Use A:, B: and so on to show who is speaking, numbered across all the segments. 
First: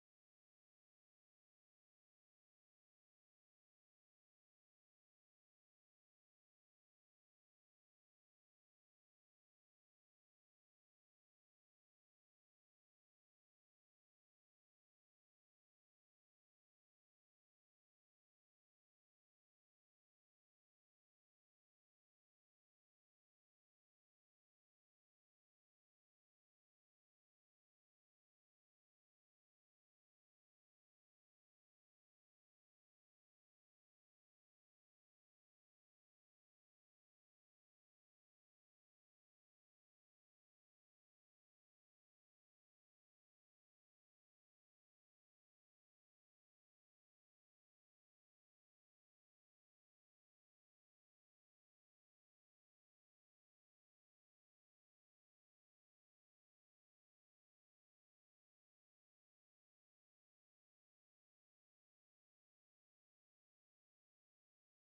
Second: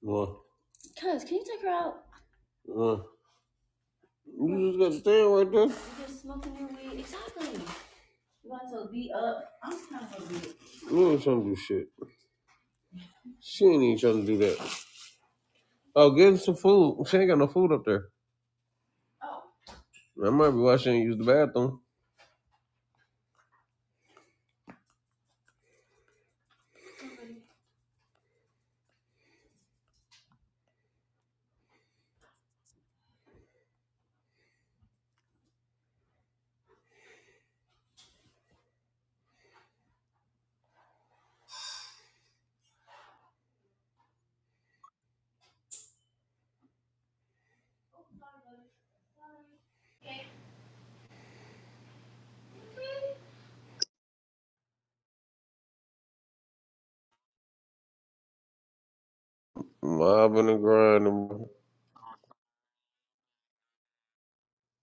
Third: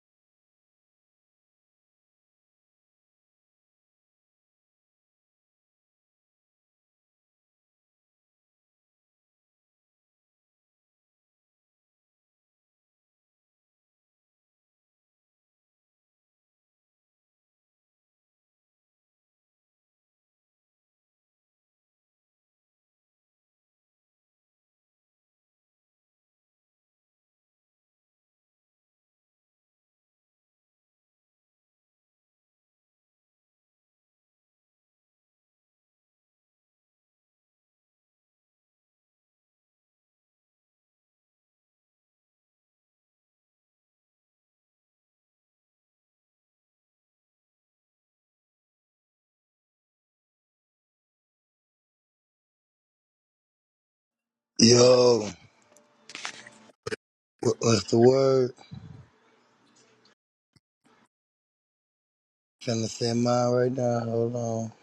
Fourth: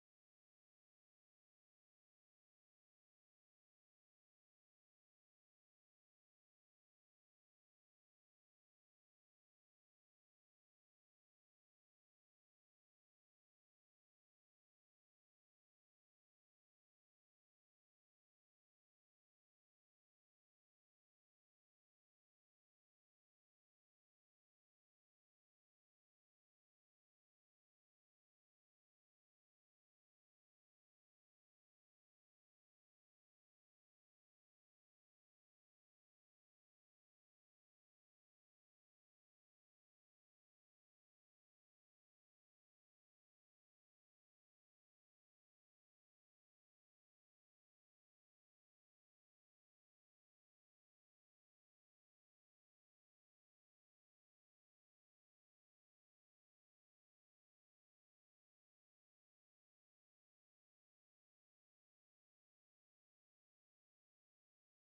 A: Well, well, you just got to stand right there. You ain't trying to do shit. She ain't even trying to do that. Oh, get her some food. She ain't got no food up there. I might be why she ain't use the bathroom.
B: Yo, what- what's the word?
A: Mobbing and grinding.
B: Trying to say mine right now. Hold on.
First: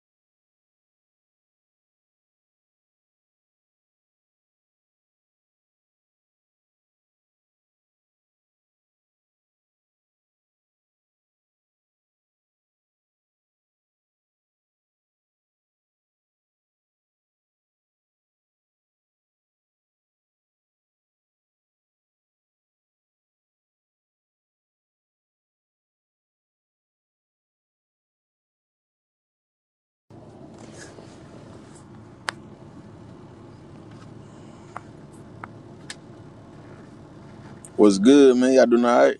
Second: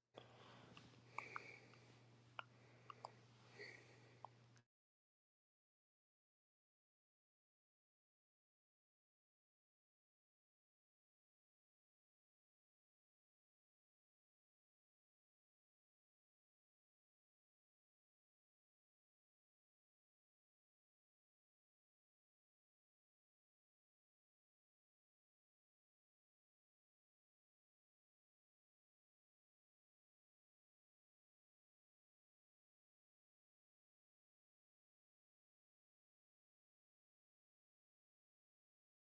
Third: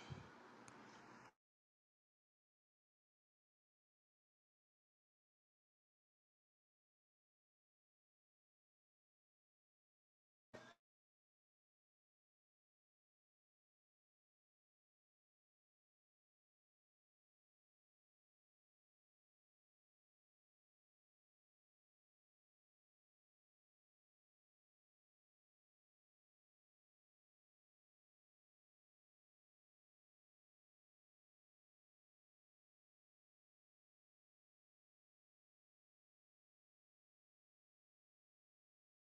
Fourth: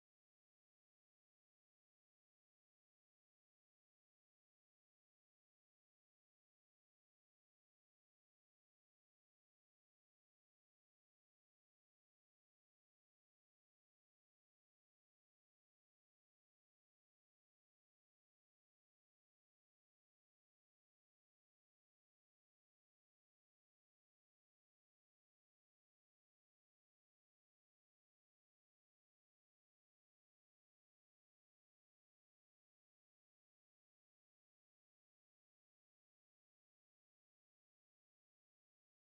C: What's good, man? Y'all doing all right?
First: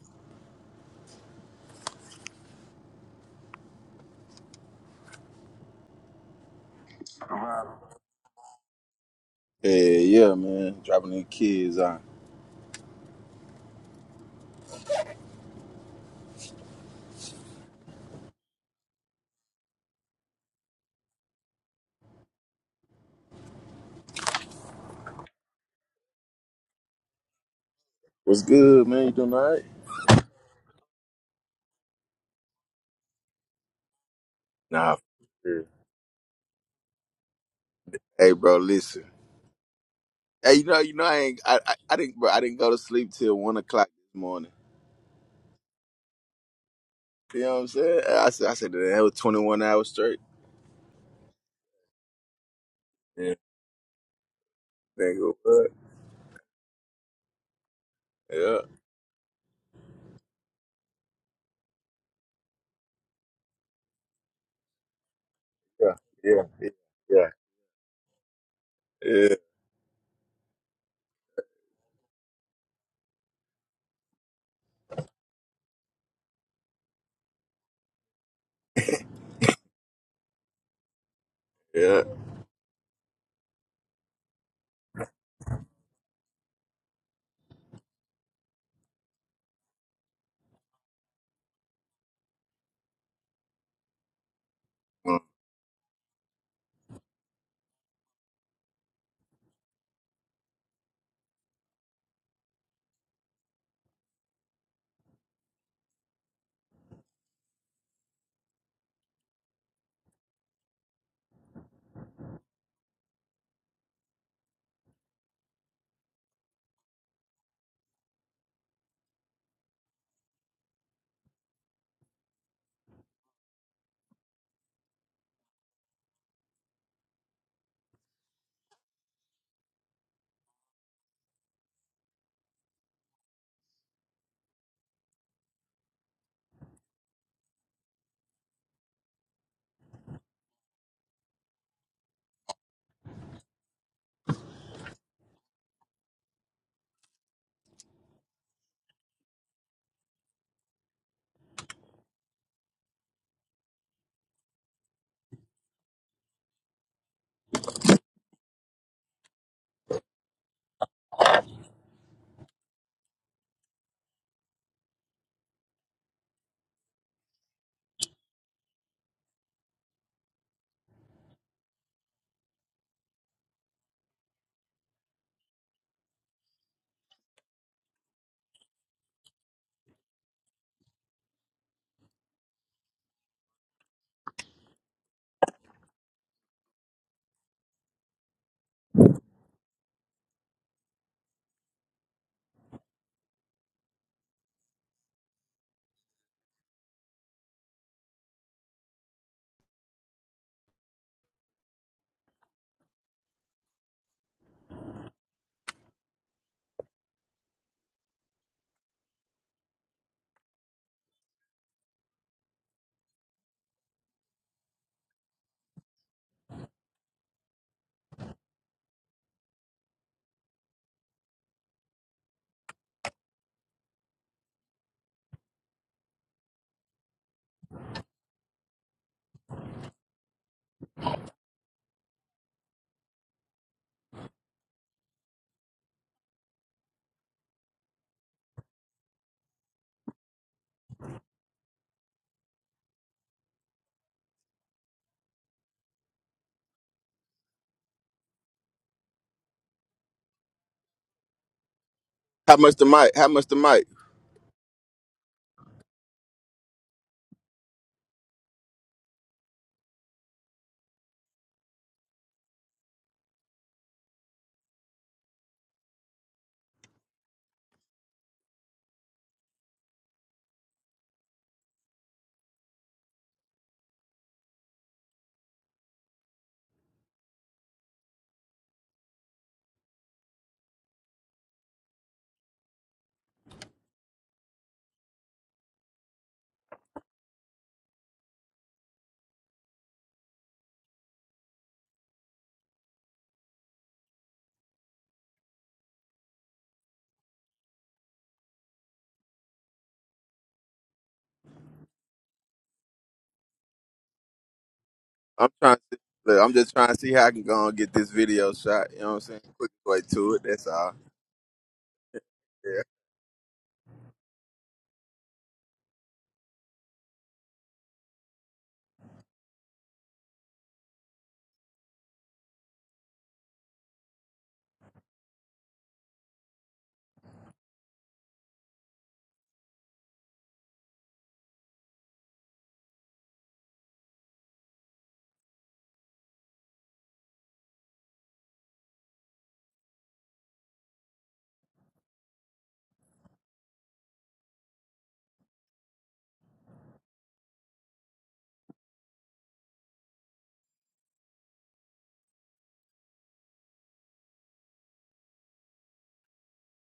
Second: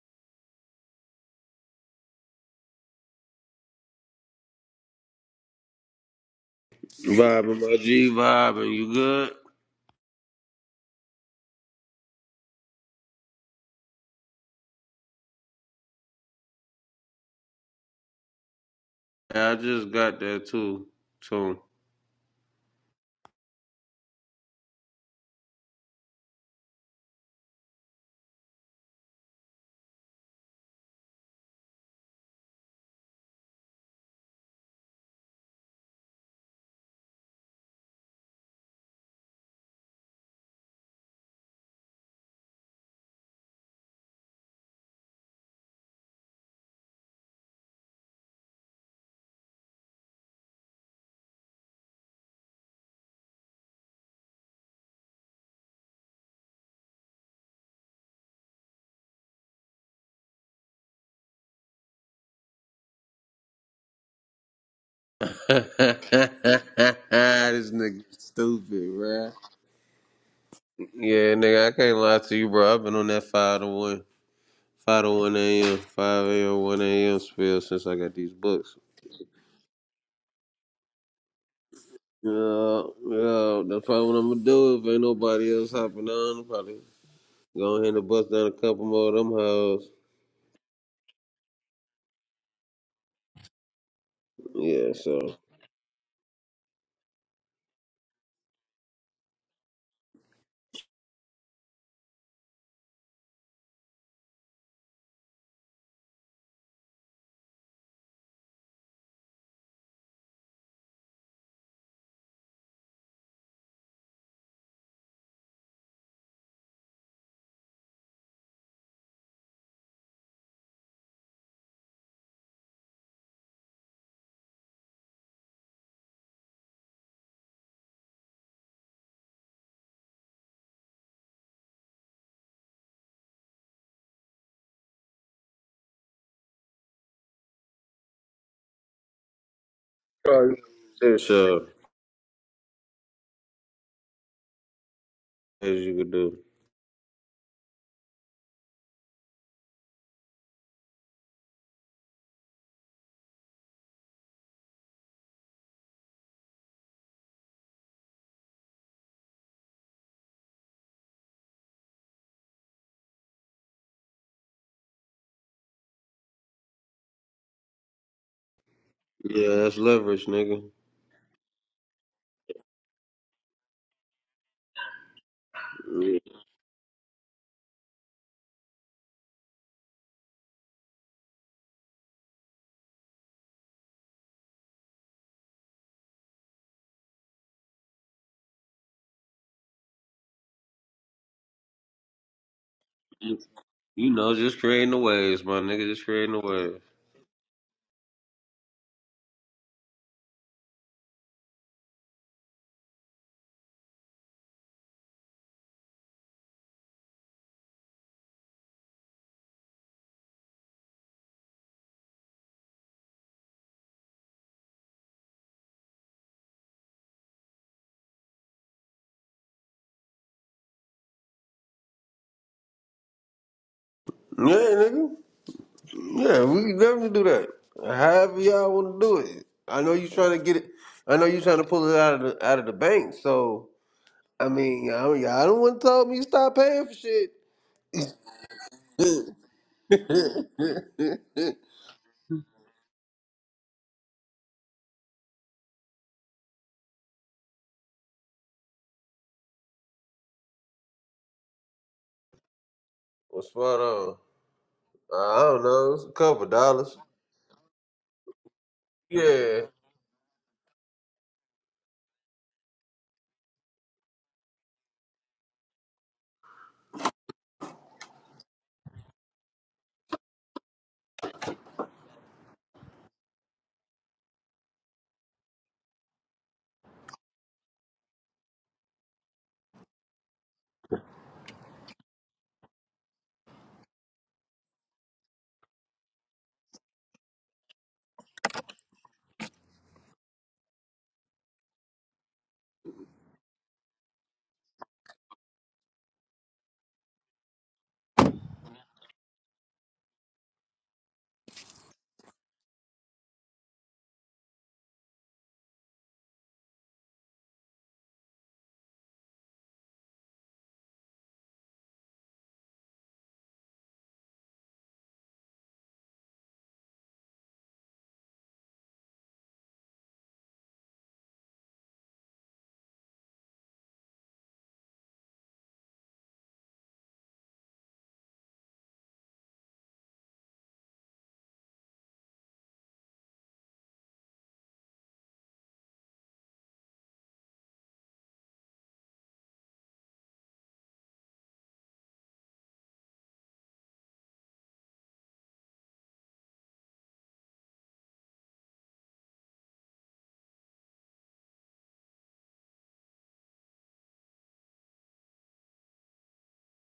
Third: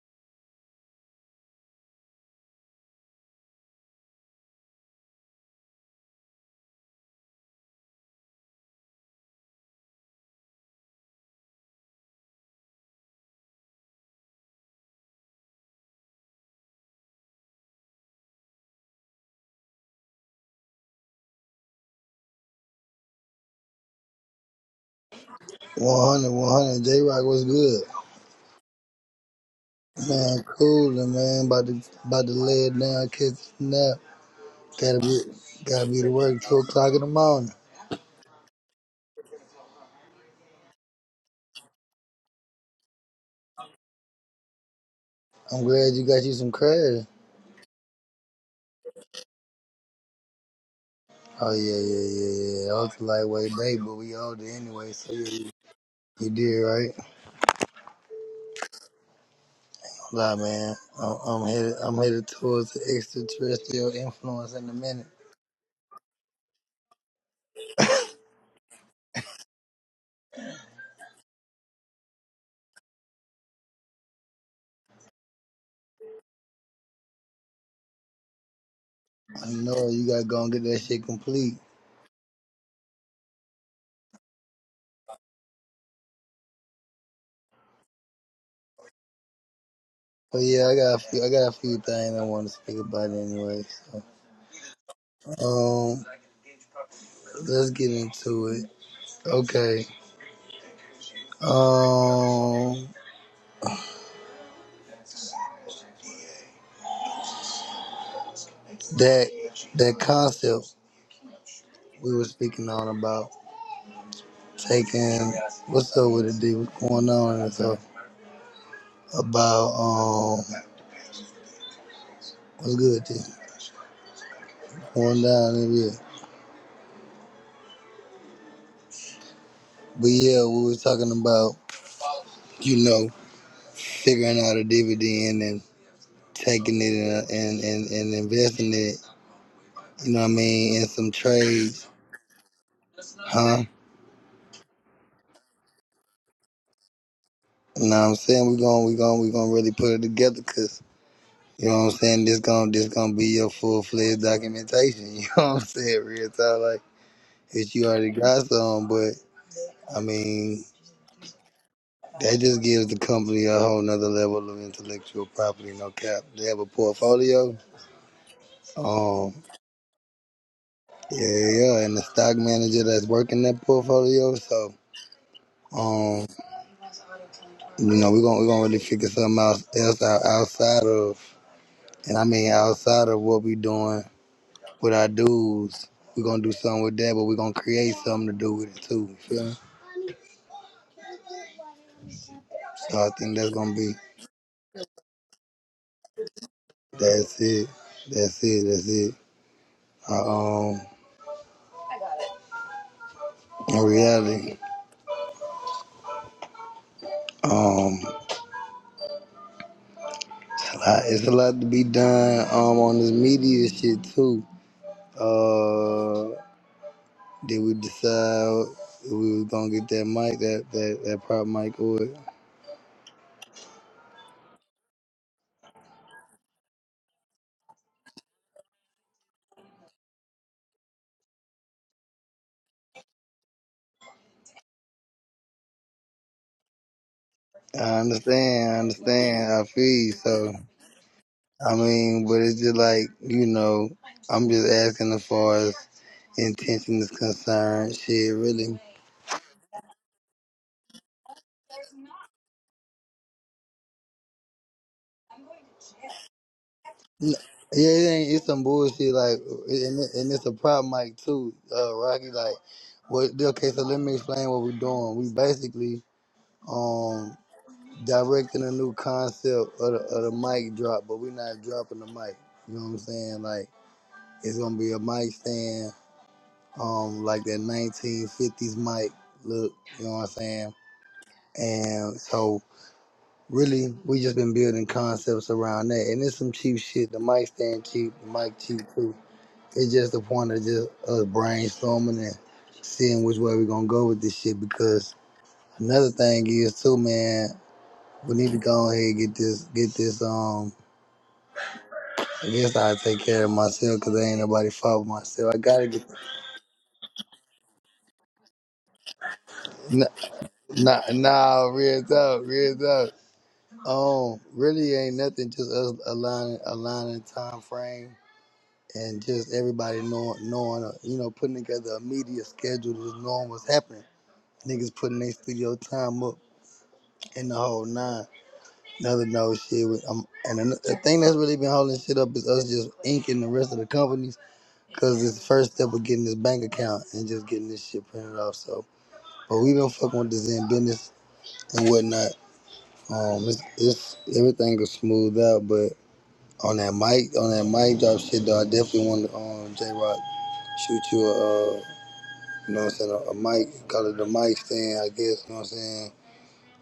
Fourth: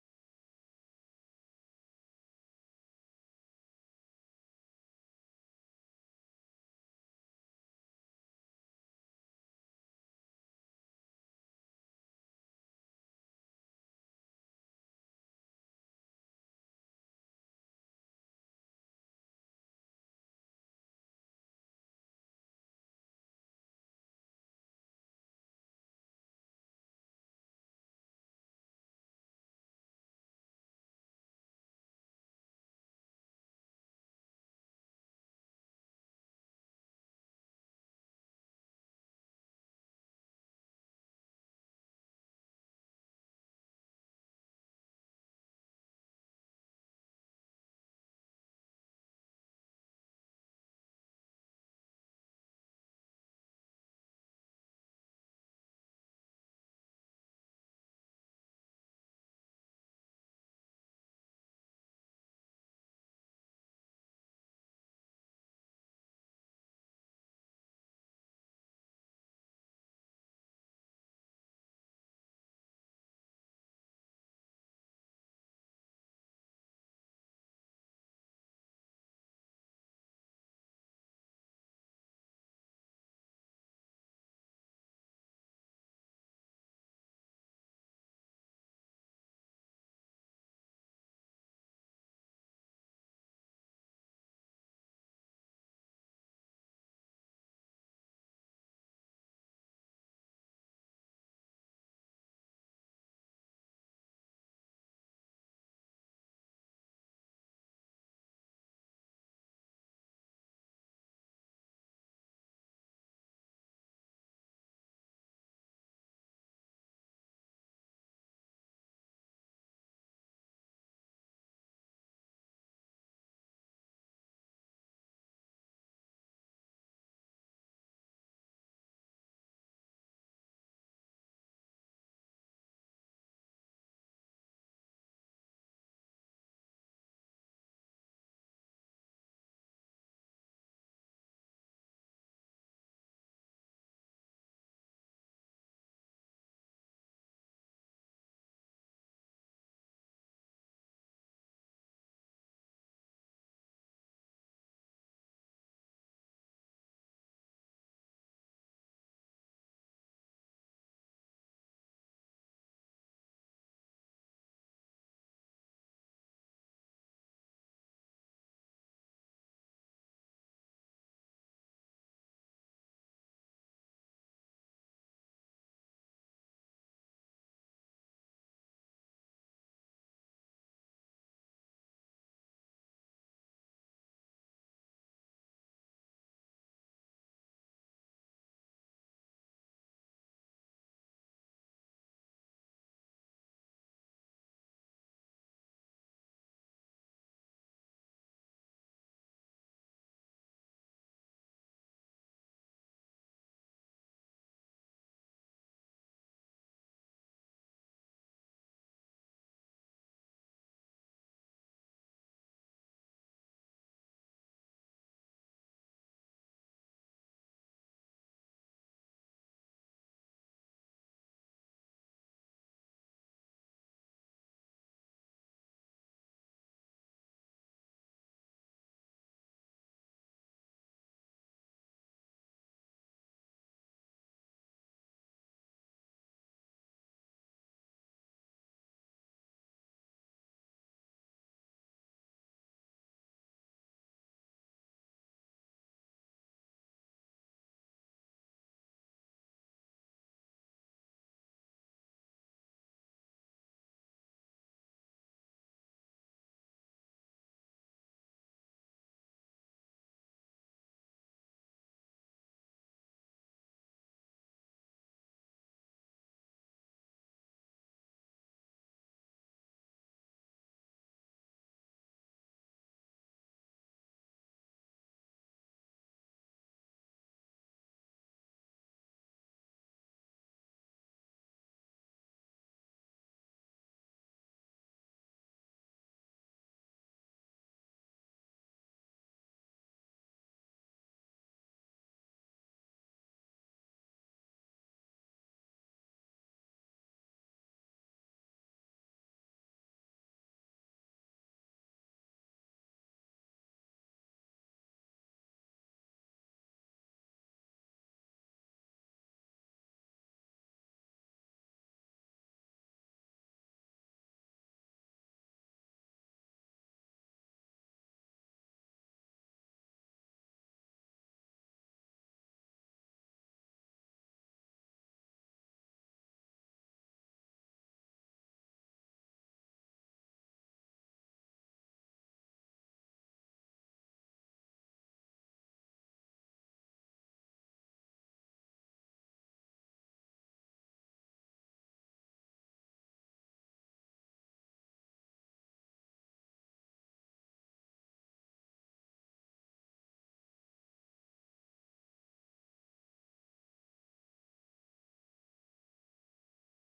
A: Vibing, my G vibing. You good?
C: Hey, yeah, man. Dropping the kids on.
A: Yeah, I just got there too. Too.
B: 100, 100. J Rock, what's good?
C: What's good, man? You doing all right?
B: Man, coolin', man. About to, about to lay it down, catch a nap.
C: Nah.
B: Gotta
C: for
B: be,
C: sure.
B: gotta be to work two o'clock in the morning.
C: Hey, bro, listen. Hey, you know, you know, I ain't, I, I, I didn't, bro, I didn't go to sleep till one o'clock this morning.
B: I'm glad you got you some credit.
C: You know what I'm saying? I said, I said that that was 21 hours straight.
B: Oh yeah, yeah, yeah, yeah. I was a
C: Yeah.
B: lightweight day, but we all did anyway. So
C: Thank
B: yeah,
C: you.
B: you,
C: What?
B: you did right.
C: Yeah.
B: Nah, man. I'm, I'm headed, I'm headed towards the extraterrestrial influence in a minute.
A: this
C: Yeah. Yeah. Yeah.
A: nigga stupid,
C: Yeah.
A: bruh. Yeah, nigga, I can't lie to you, bro. I've been on that 5 to 1. 5 to 1 a.m. 5 a.m. 1 a.m. spill since I got these books.
B: I know you gotta go and get that shit complete.
C: Yeah.
A: Yeah, yeah, that's probably what I'm gonna do if ain't nobody else hopping on. I'm probably go ahead and bust down a couple more of them hoes.
B: But yeah, I got a few, I got a few things I want to speak about anyway.
A: Yeah,
C: Mm.
A: so.
B: So, um, let's get into it. Okay. Um, that that concept we were speaking on about taking what's up with it, D? What's going on and stuff about um what's good, D? Going down in here. But yeah, we were talking about you know figuring out a dividend and taking it and and and, and investing it. You know what I
A: Right.
B: mean in some
A: Yeah, sure.
B: trades huh?
A: As you could do.
B: You know what I'm saying? We're gonna we are going we gonna really put it together cause you know what I'm saying, this gonna this gonna be your full fledged documentation, you know what I'm saying? Real talk like if you already got some, but I mean that just gives the company a whole nother level of intellectual property, no cap. They have a portfolio. Um
A: Yeah, that's leverage, nigga.
B: yeah, yeah, yeah, and the stock manager that's working that portfolio, so
A: Yeah.
B: um, you know, we're gonna we're gonna really figure something else, else out outside of and I mean outside of what we doing with our dudes. We're gonna do something with that, but we're gonna create something to do with it too. You feel me? So I think that's
A: You
B: gonna be
A: know, just creating the waves, my nigga. Just creating the waves.
B: that's it. That's it, that's it. Uh, um in reality. Um it's a lot to be done um on this media shit too. Uh did we decide if we were gonna get that mic, that that, that prop mic or it?
A: Yeah, nigga. Yeah, we can definitely do that. However y'all want to do it. I know you trying to get it. I know you trying to pull it out of the out of the bank. So I mean, I don't, y'all don't want to tell me stop paying for shit.
B: I understand, I understand, I feel you, so I mean, but it's just like, you know, I'm just asking as far as intention is concerned, shit, really.
C: How much the mic? How much
A: What's
C: the
A: spot
C: mic?
A: on? I don't know. It's a couple dollars.
B: Yeah, it ain't. It's some bullshit. Like,
A: Yeah.
B: and, it- and it's a problem, like too, uh, Rocky. Like, what? Okay, so let me explain what we're doing. We basically um directing a new concept of the, of the mic drop, but we're not dropping the mic. You know what I'm saying? Like, it's gonna be a mic stand, um, like that 1950s mic look. You know what I'm saying? And so Really, we just been building concepts around that, and it's some cheap shit. The mic stand cheap, the mic cheap too. It's just the point of just us brainstorming and seeing which way we're gonna go with this shit. Because another thing is too, man, we need to go ahead and get this, get this. Um, I guess I take care of myself because ain't nobody fault but
C: I'm
B: myself. I
C: trying
B: gotta
C: to,
B: get.
C: look, I'm just trying to see how I can go and get this video shot. You know what I'm saying? Quick way
B: Nah,
C: to it. That's all.
B: nah, nah real up,
C: Yeah.
B: real up. Um, really ain't nothing. Just us aligning, aligning time frame and just everybody knowing, knowing, uh, you know, putting together a media schedule, just knowing what's happening. Niggas putting their studio time up in the whole nine. Another no shit. With, um, and an- the thing that's really been holding shit up is us just inking the rest of the companies because it's the first step of getting this bank account and just getting this shit printed off. So, but we been fucking with the Zen business and whatnot. Um, it's, it's everything is smooth out, but on that mic, on that mic drop shit though, I definitely want to um J Rock shoot you a. uh, You know what I'm saying? A, a mic, call it a mic stand, I guess. You know what I'm saying?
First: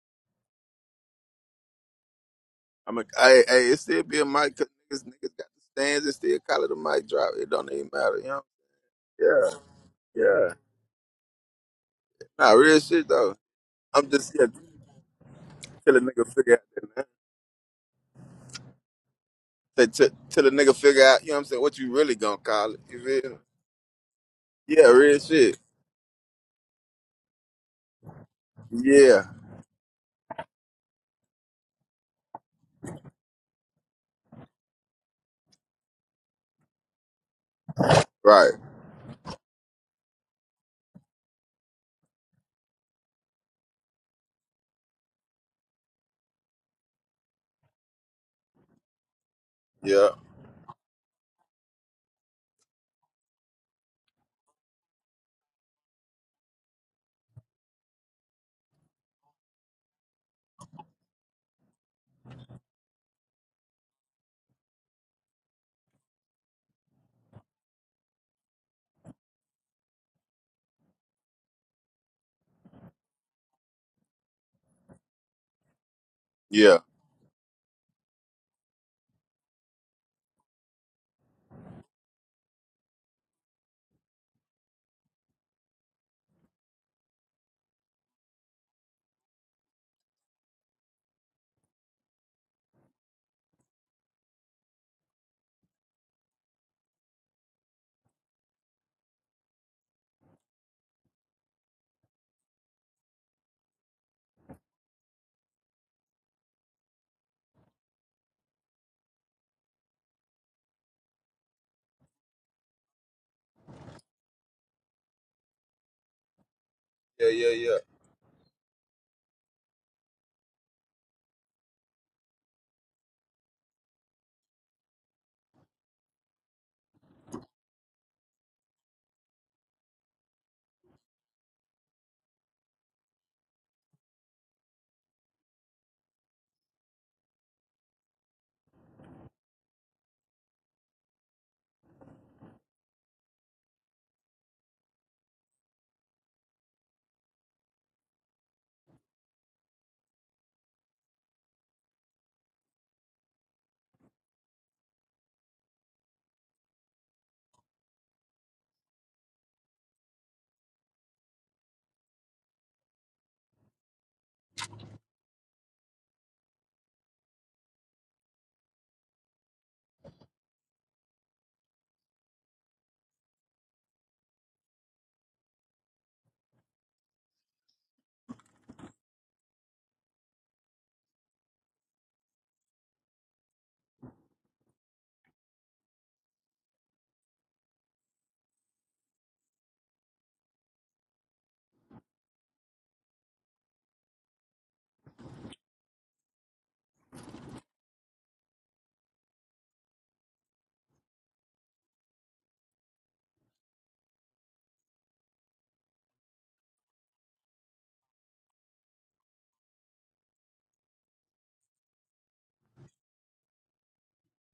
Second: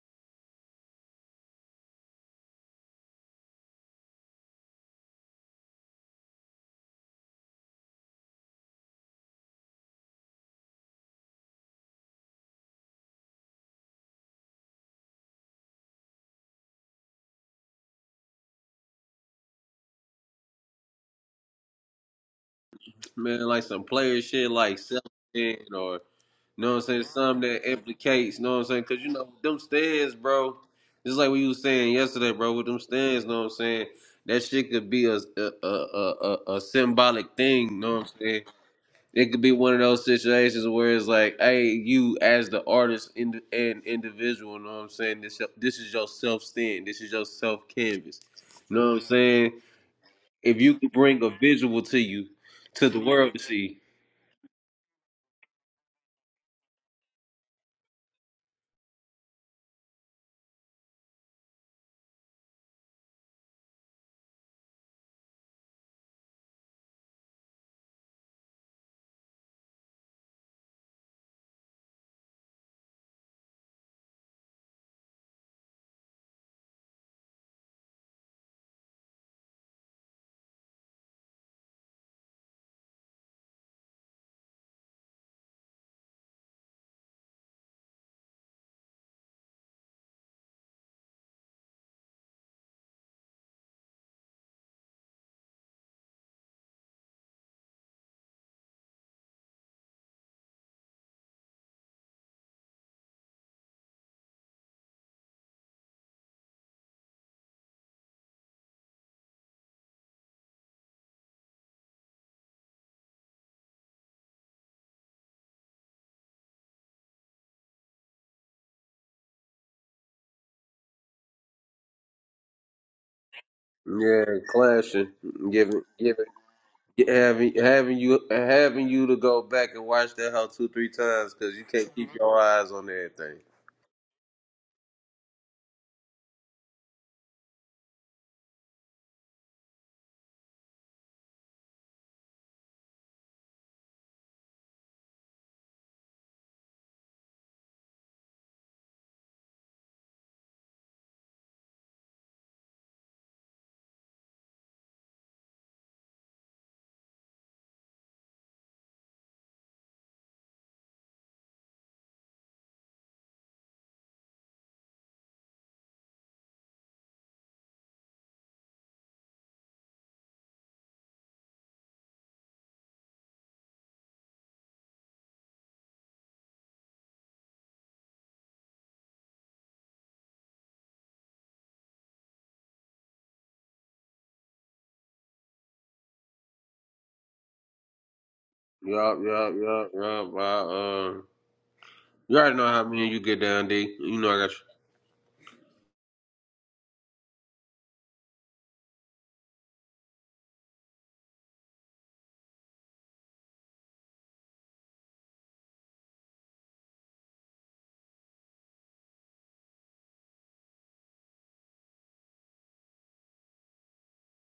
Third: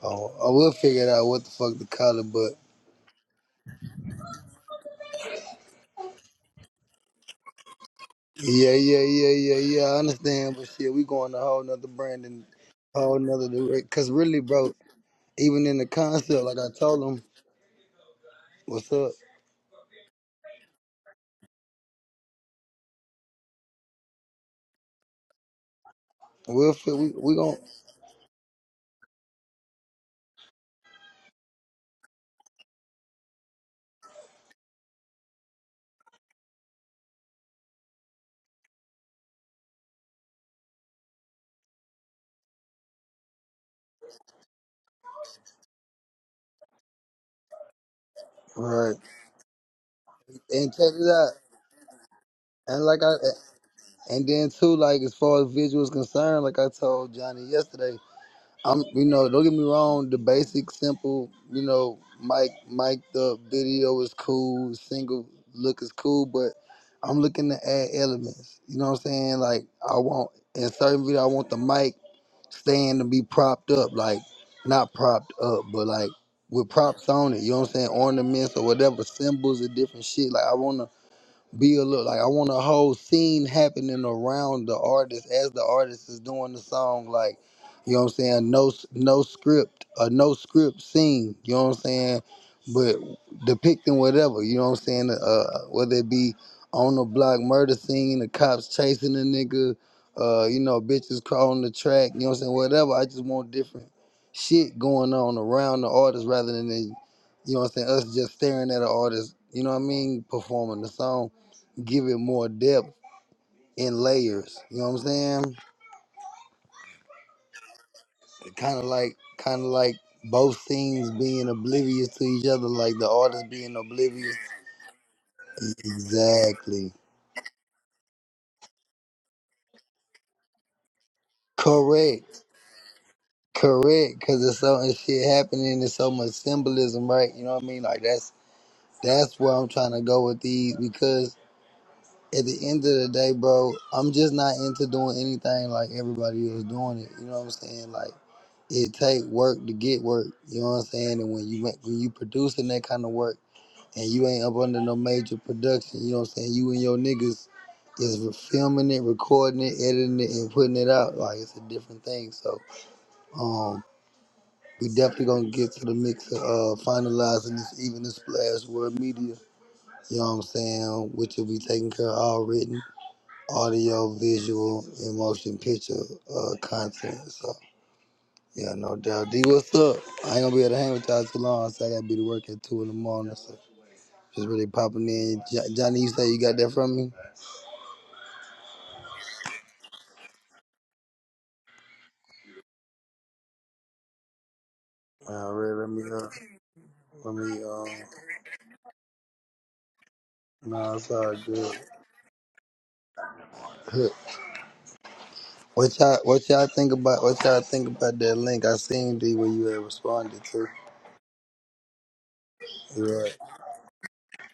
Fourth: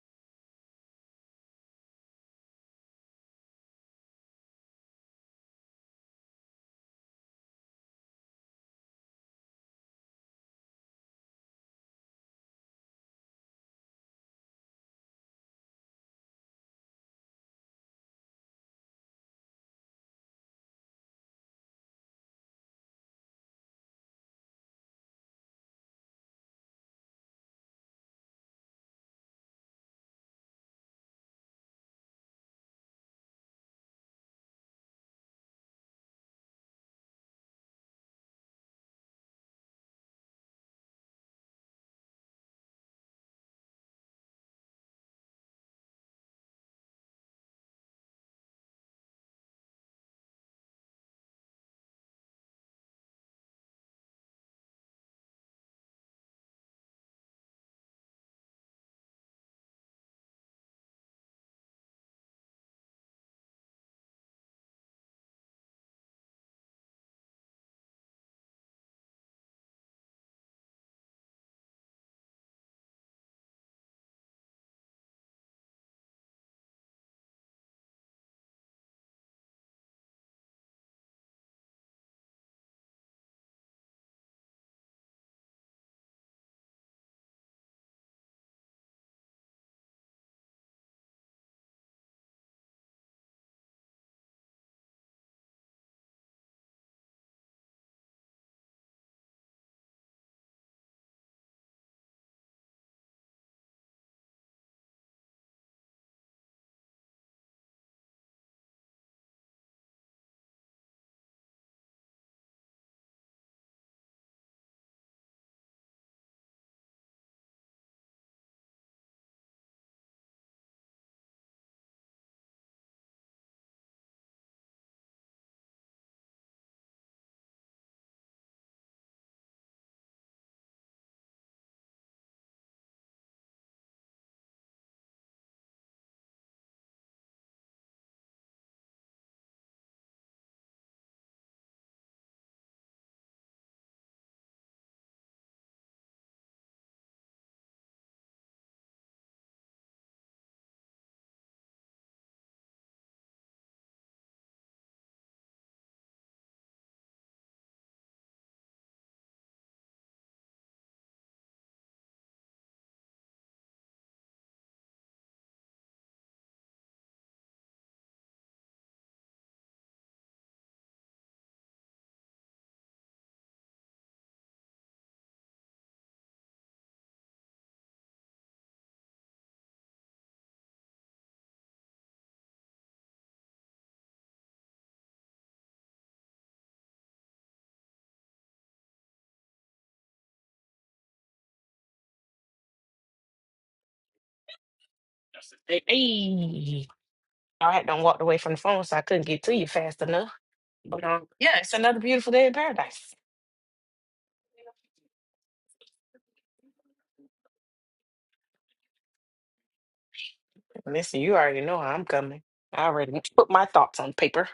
B: Oh, I will figure it out what the fuck to call it, but
C: I'm a, hey, hey, it still be a mic 'cause niggas, niggas got the stands. and still call it a mic drop. It don't even matter, you know?
B: yeah, yeah, yeah,
C: Yeah,
B: yeah, yeah. I
C: yeah.
B: understand, but shit, we going a whole nother brand and
C: Nah, real shit,
B: whole
C: though.
B: nother direct. Cause
C: I'm just
B: really,
C: yeah,
B: bro, even in the
C: till a nigga
B: concept,
C: figure
B: like
C: out
B: I
C: that,
B: told
C: man.
B: him, what's up?
C: Till, till, till a nigga figure out, you know what I'm saying, what you really gonna call it. You feel me?
A: Man, like some player shit like
C: Yeah,
A: selling
C: real shit.
A: it or, you know
B: We'll
A: what I'm
B: fit.
A: saying?
B: We we
A: Something
B: gon'
A: that implicates, you know what I'm saying? Because, you
C: Yeah.
A: know, them stands, bro, just like we was saying yesterday, bro, with them stands, you know what I'm saying? That shit could be a, a, a, a, a a symbolic thing, you know what I'm saying?
C: Right.
A: It could be one of those situations where it's like, hey, you as the artist ind- and individual, you know what I'm saying? This, this is your self stand. This is your self canvas. You know what
B: right
A: I'm saying?
C: Yeah.
A: If
B: and
A: you
B: check
A: could
B: it
A: bring a
B: out.
A: visual to you,
B: And
A: to the
B: like I
A: world to see.
B: and then too, like as far as visual is concerned, like I told Johnny yesterday. I'm, you know, don't get me wrong. The basic, simple, you know, Mike, Mike, the video is cool. Single look is cool, but I'm looking to add elements. You know what I'm saying? Like I want in certain video, I want the mic stand to be propped up, like not propped up, but like with
C: Yeah.
B: props on it. You know what I'm saying? Ornaments or whatever, symbols or different shit. Like I want to be a little like I want a whole scene happening around the artist as the artist is doing the song. Like, you know what I'm saying? No, s- no script, a no script scene. You know what I'm saying? But depicting whatever. You know what I'm saying? Uh, whether it be on the block murder scene, the cops chasing the nigga, uh, you know, bitches crawling the track. You know what I'm saying? Whatever. I just want different shit going on around the artist rather than you know what I'm saying us just staring at an artist. You know what I mean? Performing the song give it more depth in layers. You know what I'm saying?
C: Yeah, yeah, yeah.
B: Kind of like, kind of like both things being oblivious to each other, like the artist being
A: Yeah,
B: oblivious.
A: clashing, giving, giving,
B: Exactly.
A: having, having you, having you to go back and watch that hoe two, three times because you can't keep your
B: Correct.
A: eyes on everything.
B: Correct. Cause there's so much shit happening. There's so much symbolism, right? You know what I mean? Like that's that's where I'm trying to go with these because at the end of the day, bro, I'm just not into doing anything like everybody else doing it. You know what I'm saying? Like it take work to get work. You know what I'm saying? And when you make- when you producing that kind of work and you ain't up under no major production, you know what I'm saying? You and your niggas is re- filming it, recording it, editing it, and putting it out. Like it's a different thing. So um, we definitely gonna get to the mix of uh, finalizing this even this splash word media. You know what I'm saying? Which will be taken care of all written audio, visual, and motion picture uh, content. So yeah, no doubt. D, what's up? I ain't gonna be able to hang with y'all too long, so I gotta be to work at two in the morning. So just really popping in. Jo- Johnny, you say you got that from me?
A: Yup, yup, yup, yup. I, uh, you already know how me and you get down, D. You know I got you.
B: All right,
D: Hey,
B: let me uh,
D: hey.
B: let me
D: I had
B: um.
D: done walked away from the phone, so I couldn't get to you fast enough.
B: Nah,
D: But
B: it's
D: um,
B: all
D: yeah, it's
B: good.
D: another beautiful day in paradise.
B: Huh. What y'all what y'all think about what y'all think about that link? I seen D where you had responded to.
D: Listen, you already know how I'm coming. I already
B: Right.
D: put my thoughts on paper.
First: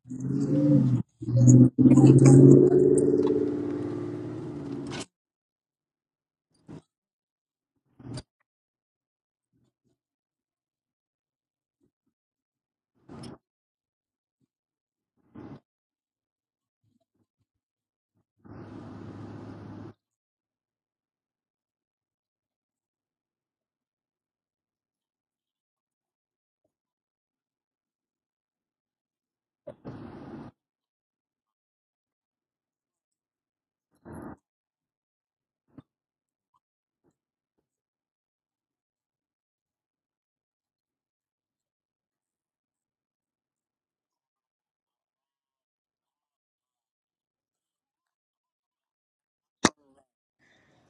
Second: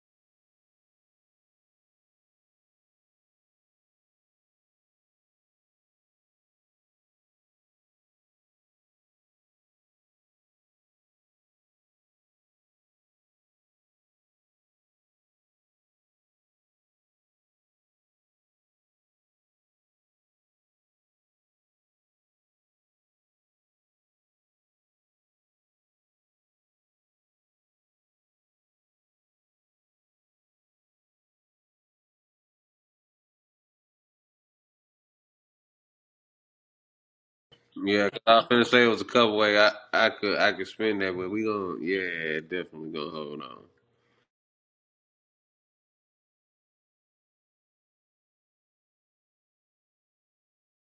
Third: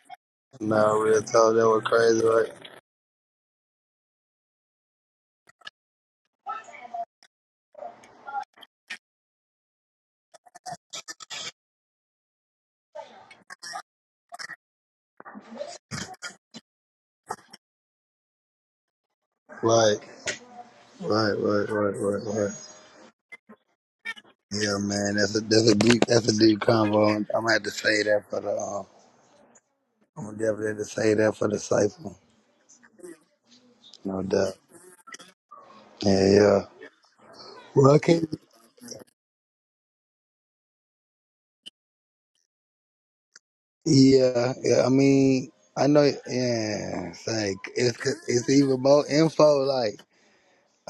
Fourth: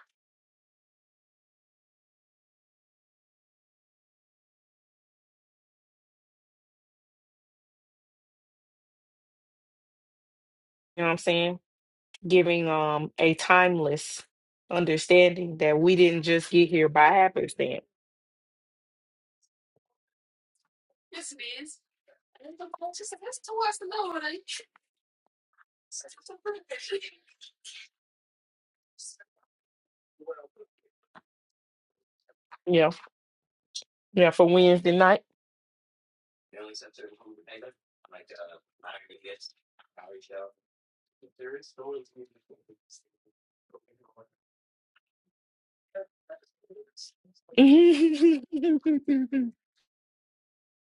B: Nah, real talk, that was crazy, right?
D: You know what I'm saying? Giving um a timeless understanding that we didn't just get here by happenstance.
B: Right. Right, right, right, right, right. Yeah, man, that's a that's a deep that's a deep convo. I'm gonna have to say that for the um, I'm gonna definitely have to say that for the cipher,
D: Yeah,
B: no
D: yeah, for
B: doubt.
D: Wednesday night.
B: Yeah, yeah. Well, I
A: Yeah, 'cause
B: can't.
A: I was finna say it was a couple way I, I could, I could spend that, but we gonna, yeah, definitely gonna hold on.
B: Yeah, yeah. I mean, I know. Yeah, it's like it's it's even more info. Like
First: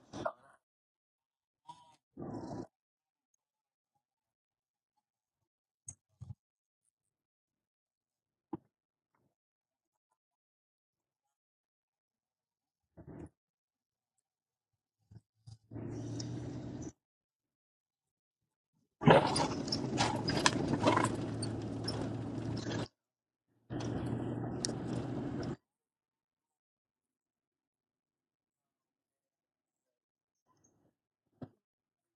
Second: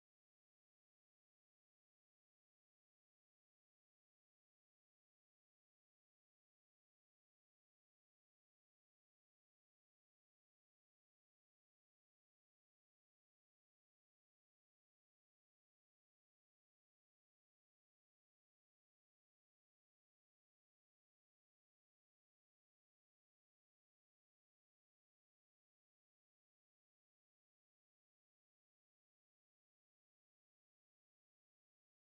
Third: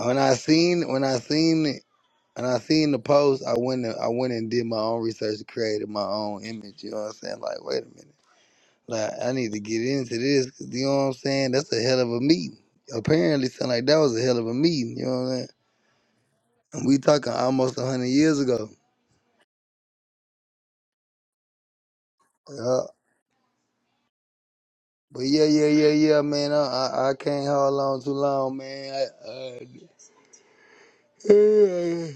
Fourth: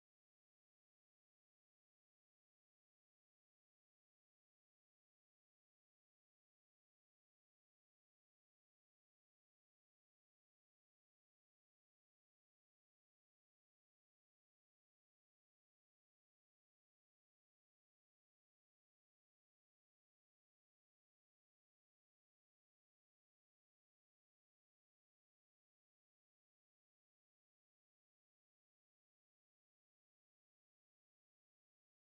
B: when I seen when I seen it when I seen the post, I went and, I went and did my own research, and created my own image. You know what I'm saying? Like, wait a minute. Like I need to get into this, You know what I'm saying? That's a hell of a meeting. Apparently, sound like that was a hell of a meeting. You know what I'm saying? And we talking almost a hundred years ago. Yeah. But yeah, yeah, yeah, yeah, man. I I, I can't hold on too long, man. I, I,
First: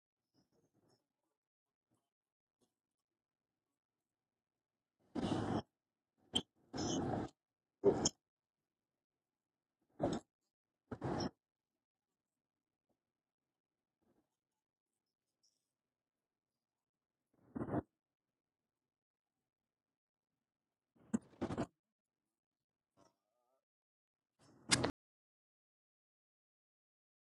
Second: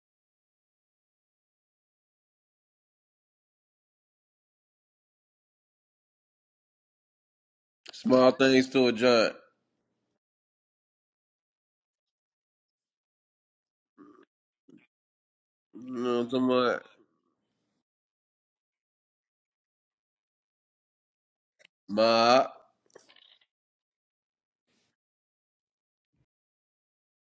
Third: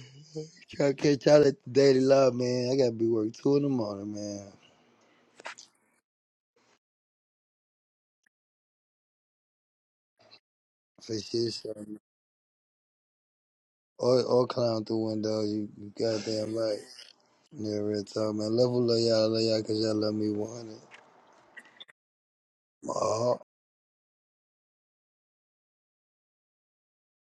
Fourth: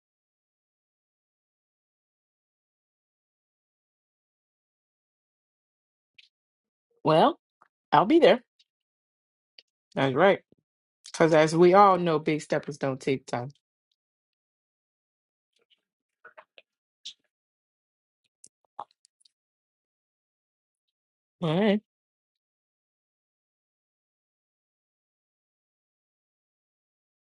B: try to catch y'all at the Daily Love, man. I gotta be work two in the morning, man.
D: Well, I'll be
A: Small
D: there.
A: things to a giant.
D: That's right.
B: For
D: Because
B: shit,
D: as
B: so-
D: we all know, big steppers don't take time.
B: or or climb through windows. You,
A: You
B: you
A: know what I'm talking
B: goddamn right.
A: about?
B: Yeah, real talk, man. Love, who love y'all, love y'all, cause y'all love me one hundred.
D: All right.
A: Ma.
B: My heart.